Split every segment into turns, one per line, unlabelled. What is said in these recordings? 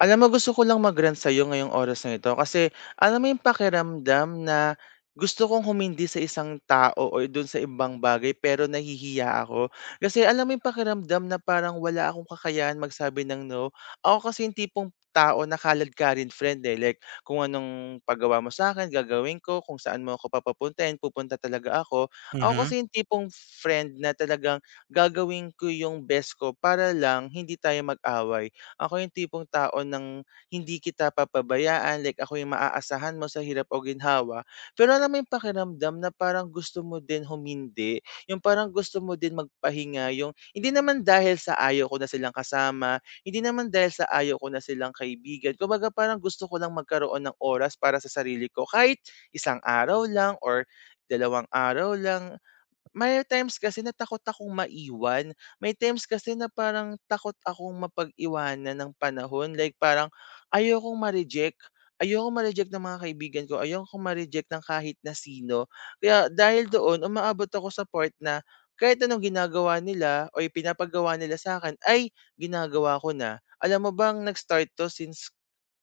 Alam mo gusto ko lang mag-rant sa'yo ngayong oras na ito kasi alam mo yung pakiramdam na gusto kong humindi sa isang tao o dun sa ibang bagay pero nahihiya ako. Kasi alam mo yung pakiramdam na parang wala akong kakayahan magsabi ng no. Ako kasi yung tipong tao na kalad ka rin friend eh. Like kung anong paggawa mo sa akin, gagawin ko. Kung saan mo ako papapuntahin, pupunta talaga ako. Ako
Mhm,
kasi yung tipong friend na talagang gagawin ko yung best ko para lang hindi tayo mag-away. Ako yung tipong tao ng hindi kita papabayaan, like ako yung maaasahan mo sa hirap o ginhawa. Pero alam mo yung pakiramdam na parang gusto mo din humindi, yung parang gusto mo din magpahinga, yung hindi naman dahil sa ayaw ko na silang kasama, hindi naman dahil sa ayaw ko na silang kaibigan. Kumbaga parang gusto ko lang magkaroon ng oras para sa sarili ko kahit isang araw lang or dalawang araw lang. May times kasi na takot akong maiwan, may times kasi na parang takot akong mapag-iwanan ng panahon, like parang ayokong ma-reject, ayokong ma-reject ng mga kaibigan ko, ayokong ma-reject ng kahit na sino. Kaya dahil doon umaabot ako sa part na kahit anong ginagawa nila o ipinapagawa nila sa akin, ay ginagawa ko na. Alam mo bang nag-start 'to since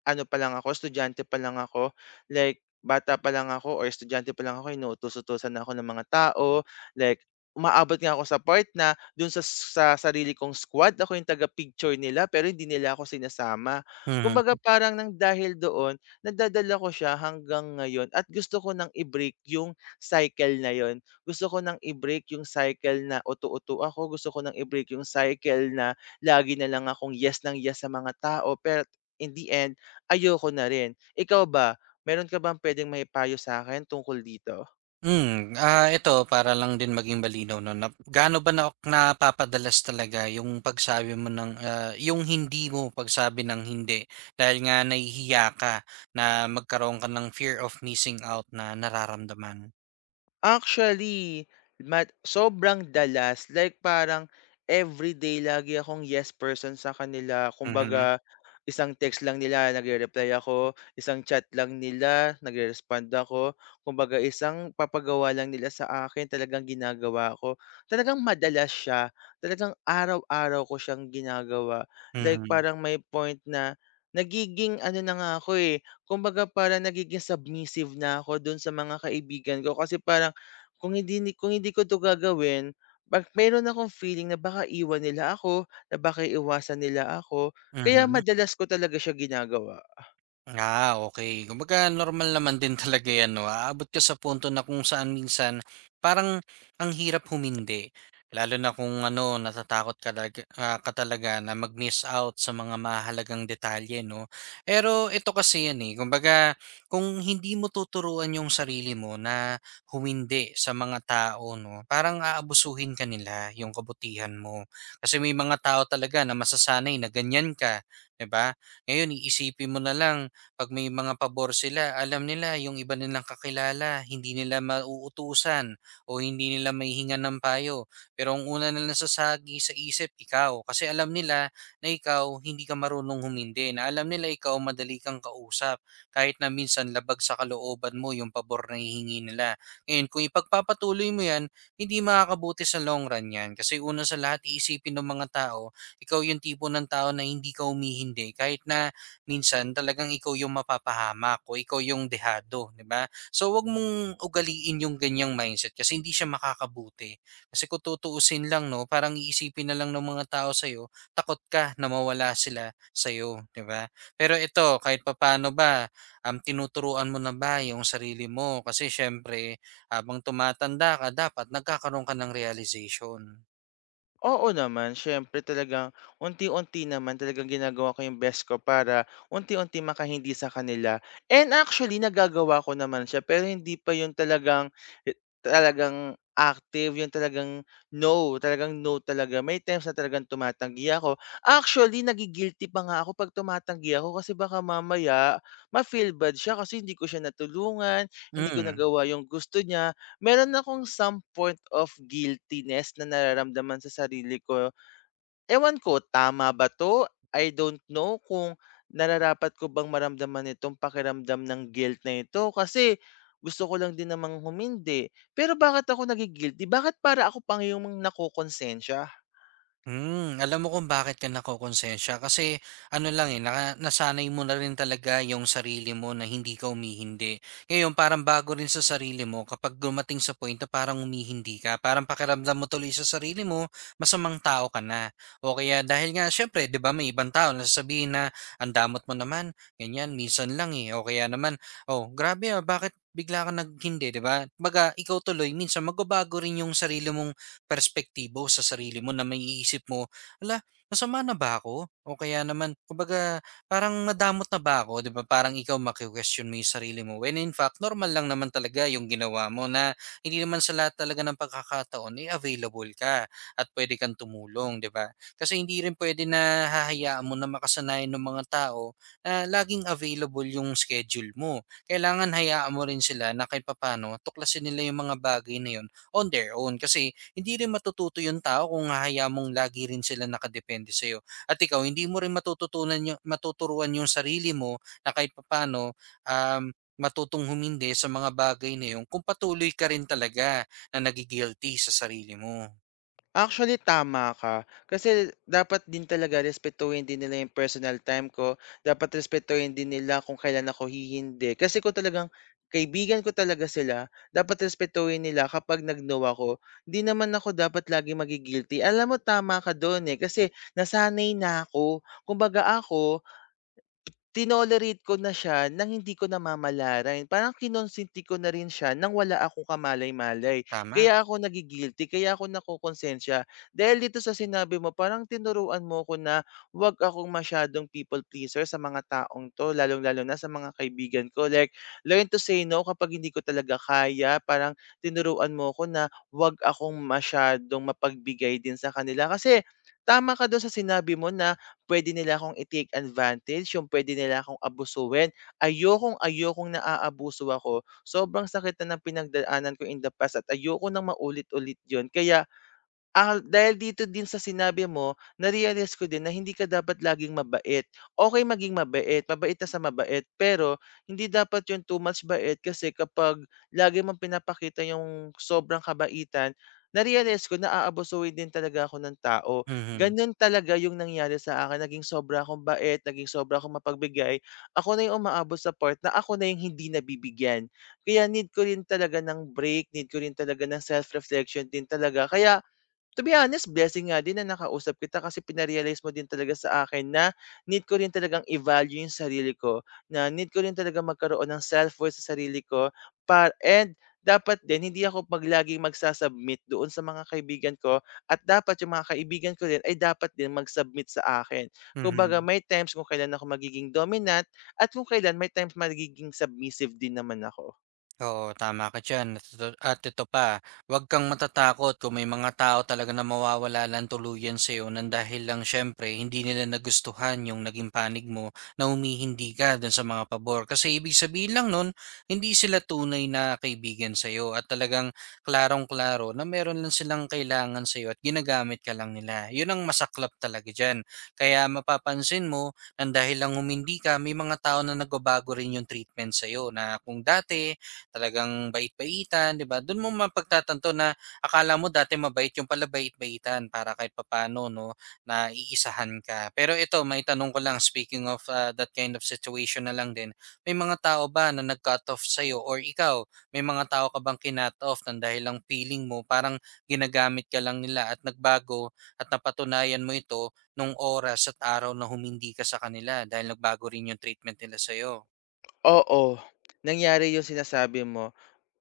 ano pa lang ako, estudyante pa lang ako, like bata pa lang ako or estudyante pa lang ako inuutos-utusan na ako ng mga tao, like umaabot nga ako sa part na dun sa sarili kong squad ako yung taga-picture nila pero hindi nila ako sinasama. Kumbaga
mhm.
parang nang dahil doon, nadadala ko siya hanggang ngayon at gusto ko nang i-break yung cycle na yon. Gusto ko nang i-break yung cycle na utu-utu ako, gusto ko nang i-break yung cycle na lagi na lang akong yes ng yes sa mga tao pero in the end ayoko na rin. Ikaw ba, meron ka bang puwedeng maipayo sa akin tungkol dito?
Hmm, Ito para lang din maging malinaw 'no, na gaano ba na napapadalas talaga yung pagsabi mo ng, yung hindi mo pagsabi ng hindi dahil nga nahihiya ka na magkaroon ka ng fear of missing out na nararamdaman?
Actually, mat sobrang dalas, like parang everyday lagi akong yes person sa kanila.
Mhm,
Kumbaga, isang text lang nila nagre-reply ako, isang chat lang nila nagre-respond ako. Kumbaga, isang papagawa lang nila sa akin talagang ginagawa ko. Talagang madalas siya, talagang araw-araw ko siyang ginagawa. Like
mhm,
parang may point na nagiging ano na nga ako eh, kumbaga parang nagiging submissive na ako dun sa mga kaibigan ko kasi parang kung hindi ko 'to gagawin, pag meron akong feeling na baka iwan nila ako, na baka iwasan nila ako, kaya
mhm.
madalas ko talaga siya ginagawa.
Okey. Kumbaga normal naman din talaga 'yan 'no, aabot ka sa punto na kung saan minsan parang ang hirap humindi. Lalo na kung ano, natatakot ka talaga ka talaga na mag-miss out sa mga mahalagang detalye 'no. Pero ito kasi 'yan, eh, kumbaga kung hindi mo tuturuan yung sarili mo na humindi sa mga tao 'no, parang aabusuhin ka nila, yung kabutihan mo. Kasi may mga tao talaga na masasanay na ganiyan ka, 'di ba? Ngayon iisipin mo na lang 'pag may mga pabor sila, alam nila yung iba nilang kakilala hindi nila mauutusan o hindi nila mahihingan ng payo. Pero ang una na nasasagi sa isip ikaw, kasi alam nila na ikaw hindi ka marunong humindi, na alam nila ikaw madali kang kausap kahit na minsan labag sa kalooban mo yung pabor na hihingi nila. Ngayon kung ipagpapatuloy mo 'yan, hindi makakabuti sa long run 'yan. Kasi una sa lahat iisipin ng mga tao, ikaw yung tipo ng tao na hindi ka humihindi kahit na minsan talagang ikaw yung mapapahamak o ikaw yung dehado, 'di ba? So wag mong ugaliin yung ganyang mindset kasi hindi siya makakabuti. Kasi kung tutuusin lang 'no, parang iisipin na lang ng mga tao sa takot ka na mawala sila sa 'di ba? Pero ito, kahit papaano ba, tinuturuan mo na ba yung sarili mo? Kasi syempre, habang tumatanda ka dapat nagkakaroon ka ng realization.
Oo naman, siyempre talagang unti-unti naman talagang ginagawa ko yung best ko para unti-unti makahindi sa kanila. And actually, nagagawa ko naman siya pero hindi pa yung talagang eh, talagang active, yung talagang no talaga. May times na talagang tumatanggi ako. Actually, nagigilty pa nga ako pag tumatanggi ako kasi baka mamaya ma-feel bad siya kasi hindi ko siya natulungan, hindi ko
Mm.
nagawa yung gusto niya. Meron akong some point of guiltiness na nararamdaman sa sarili ko. Ewan ko, tama ba 'to? I don't know kung nararapat ko bang maramdaman itong pakiramdam ng guilt na ito kasi gusto ko lang din namang humindi. Pero bakit ako nagi-guilty? Bakit para ako pang yung nakokonsensya?
Hmm, alam mo kung bakit ka nakokonsensya kasi ano lang eh, nasanay mo na rin talaga yung sarili mo na hindi ka umihindi. Ngayon, parang bago rin sa sarili mo kapag dumating sa point na parang umihindi ka, parang pakiramdam mo tuloy sa sarili mo, masamang tao ka na. O kaya dahil nga, syempre, di ba may ibang tao na sasabihin na ang damot mo naman, ganyan, minsan lang eh. O kaya naman, oh, grabe ah, bakit bigla ka naghindi, di ba? Baga, ikaw tuloy, minsan magbabago rin yung sarili mong perspektibo sa sarili mo na maiisip mo, ala, masama na ba ako?" O kaya naman, kumbaga, parang nadamot na ba ako, 'di ba? Parang ikaw maki-question mo yung sarili mo when in fact, normal lang naman talaga yung ginawa mo na hindi naman sa lahat talaga ng pagkakataon, eh, available ka at puwede kang tumulong, 'di ba? Kasi hindi rin puwede na hahayaan mo na makasanayan ng mga tao na laging available yung schedule mo. Kailangan hayaan mo rin sila na kahit papaano tuklasin nila yung mga bagay na yun on their own kasi hindi rin matututo yung tao kung hahayaan mong lagi rin sila nakadepende sa'yo. At ikaw, hindi mo rin matututunan yung, matuturuan yung sarili mo na kahit papano um, matutong humindi sa mga bagay na yun kung patuloy ka rin talaga na nagigilty sa sarili mo.
Actually, tama ka. Kasi dapat din talaga respetuhin din nila yung personal time ko. Dapat respetuhin din nila kung kailan ako hihindi. Kasi kung talagang kaibigan ko talaga sila, dapat respetuhin nila kapag nag-no ako. Hindi naman ako dapat lagi magigilty. Alam mo, tama ka doon eh. Kasi nasanay na ako. Kumbaga ako, tinolerate ko na siya ng hindi ko namamalaran. Parang kinonsenti ko na rin siya nang wala akong kamalay-malay.
Tama?
Kaya ako nagigilty, kaya ako nakokonsensya. Dahil dito sa sinabi mo, parang tinuruan mo ko na huwag akong masyadong people pleaser sa mga taong 'to, lalong-lalo na sa mga kaibigan ko. Like, learn to say no kapag hindi ko talaga kaya. Parang tinuruan mo ko na huwag akong masyadong mapagbigay din sa kanila. Kasi tama ka doon sa sinabi mo na puwede nila akong i-take advantage, yung puwede nila akong abusuhin. Ayokong ayokong naaabuso ako. Sobrang sakit na ng pinagdaanan ko in the past at ayoko nang maulit-ulit yun. Kaya ah, dahil dito din sa sinabi mo, na-realize ko din na hindi ka dapat laging mabait. Okey maging mabait, mabait ka sa mabait, pero hindi dapat 'yung too much bait kasi kapag lagi mong pinapakita 'yung sobrang kabaitan, na-realize ko na aabusuhin din talaga ako ng tao.
Mhm.
Gano'n talaga 'yung nangyari sa akin, naging sobra akong bait, naging sobra akong mapagbigay. Ako na 'yung umaabot sa part na ako na 'yung hindi nabibigyan. Kaya need ko rin talaga ng break, need ko rin talaga ng self-reflection din talaga. Kaya to be honest, blessing nga din na nakausap kita kasi pina mo din talaga sa akin na need ko rin talagang i-value yung sarili ko, na need ko rin talaga magkaroon ng self-worth sa sarili ko par and dapat din hindi ako 'pag laging doon sa mga kaibigan ko at dapat yung mga kaibigan ko rin ay dapat din magsubmit sa akin. Kumbaga
Mhm.
may times kung kailan ako magiging dominant at kung kailan may times magiging submissive din naman ako.
Oo, tama ka diyan. At ito, at ito pa, huwag kang matatakot kung may mga tao talaga na mawawala ng tuluyan sa'yo nang dahil lang syempre hindi nila nagustuhan yung naging panig mo na humihindi ka dun sa mga pabor. Kasi ibig sabihin lang nun, hindi sila tunay na kaibigan sa'yo at talagang klarong-klaro na meron lang silang kailangan sa'yo at ginagamit ka lang nila. Yun ang masaklap talaga dyan. Kaya mapapansin mo, nang dahil lang humindi ka, may mga tao na nagbabago rin yung treatment sa'yo na kung dati talagang bait-baitan, 'di ba? Do'n mo mapagtatanto na akala mo dati mabait, yung pala bait-baitan para kahit papano 'no, na iisahan ka. Pero ito, may tanong ko lang, speaking of, that kind of situation na lang din, may mga tao ba na nag-cut off sa'yo or ikaw, may mga tao ka bang kinut off ng dahil lang feeling mo parang ginagamit ka lang nila at nagbago at napatunayan mo ito nung oras at araw na humindi ka sa kanila dahil nagbago rin yung treatment nila sa'yo?
Oo, nangyari yung sinasabi mo.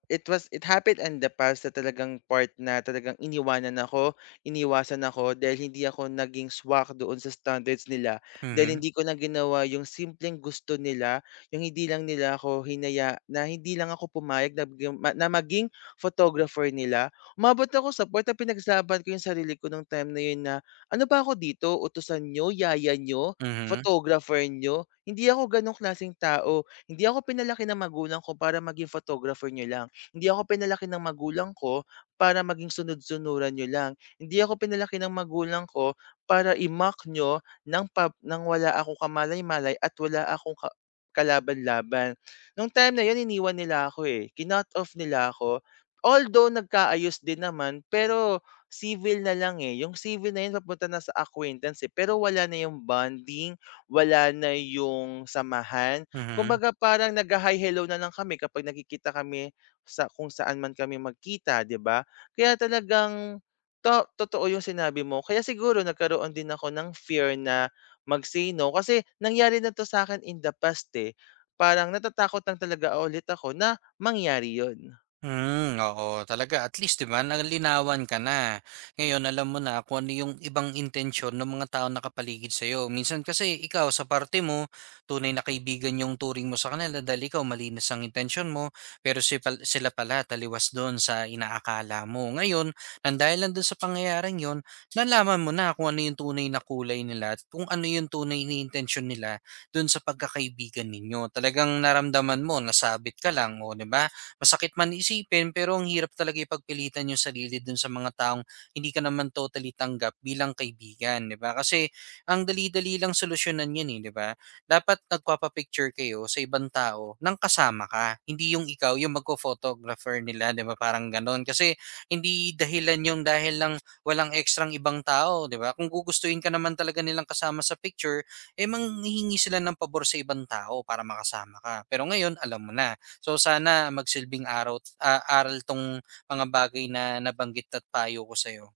It happened in the past na talagang part na talagang iniwanan ako, iniwasan ako dahil hindi ako naging swak doon sa standards nila, dahil
Mhm,
hindi ko na ginawa yung simpleng gusto nila, yung hindi lang nila ako hinaya na hindi lang ako pumayag na bigyan ma na maging photographer nila. Umabot ako sa point na pinaglaban ko yung sarili ko nung time na yun na, "Ano ba ako dito, utusan niyo, yaya niyo,
mhm,
photographer niyo? Hindi ako gano'ng klaseng tao, hindi ako pinalaki ng magulang ko para maging photographer niyo lang." Hindi ako pinalaki ng magulang ko para maging sunod-sunuran nyo lang. Hindi ako pinalaki ng magulang ko para imak nyo ng wala akong kamalay-malay at wala akong kalaban-laban. Nung time na yun iniwan nila ako, eh, kinut off nila ako. Although nagkaayos din naman, pero civil na lang, eh. Yung civil na yun papunta na sa acquaintance, eh, pero wala na yung bonding, wala na yung samahan.
mhm.
Kumbaga parang nagha-hi hello na lang kami kapag nakikita kami sa kung saan man kami magkita, 'di ba? Kaya talagang totoo yung sinabi mo. Kaya siguro nagkaroon din ako ng fear na mag-say no kasi nangyari na 'to sa'kin in the past, eh. Parang natatakot lang talaga ulit ako na mangyari yon.
Hmm, oo talaga, at least 'di ba nalinawan ka na. Ngayon alam mo na kung ano yung ibang intensyon ng mga taong nakapaligid sa'yo. Minsan kasi ikaw sa parte mo, tunay na kaibigan yung turing mo sa kanila dahil ikaw malinis ang intensyon mo, pero sila pala taliwas doon sa inaakala mo. Ngayon, nang dahil lang dun sa pangyayaring yon, nalaman mo na kung ano yung tunay na kulay nila at kung ano yung tunay na intensyon nila doon sa pagkakaibigan ninyo. Talagang naramdaman mo, nasabit ka lang, o 'di ba? Masakit man isipin pero ang hirap talaga ipagpilitan yung sarili dun sa mga taong hindi ka naman totally tanggap bilang kaibigan, 'di ba? Kasi ang dali-dali lang solusyonan 'yan eh, 'di ba? Dapat nagpapa-picture kayo sa ibang tao nang kasama ka, hindi yung ikaw yung magpo-photographer nila, 'di ba? Parang gano'n. Kasi hindi dahilan yung dahil lang walang ekstrang ibang tao, 'di ba? Kung gugustuhin ka naman talaga nilang kasama sa picture, eh manghihingi sila ng pabor sa ibang tao para makasama ka. Pero ngayon, alam mo na. So sana magsilbing aral 'tong mga bagay na nabanggit at payo ko sa'yo.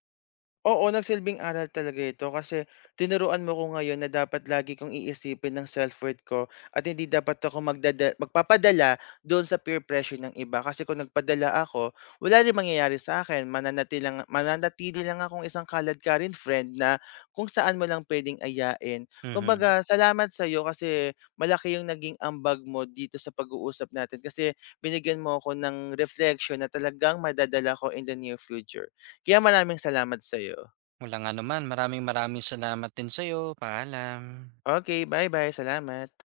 Oo, nagsilbing aral talaga ito kasi tinuruan mo ko ngayon na dapat lagi kong iisipin ng self-worth ko at hindi dapat ako magpapadala doon sa peer pressure ng iba kasi kung nagpadala ako, wala rin mangyayari sa akin. Mananatili lang akong isang kaladkarin friend na kung saan mo lang pwedeng ayain.
Mhm.
Kumbaga, salamat sa iyo kasi malaki yung naging ambag mo dito sa pag-uusap natin kasi binigyan mo ako ng reflection na talagang madadala ko in the near future. Kaya maraming salamat sa iyo.
Walang anuman, maraming maraming salamat din sa'yo. Paalam.
Okay, bye-bye, salamat.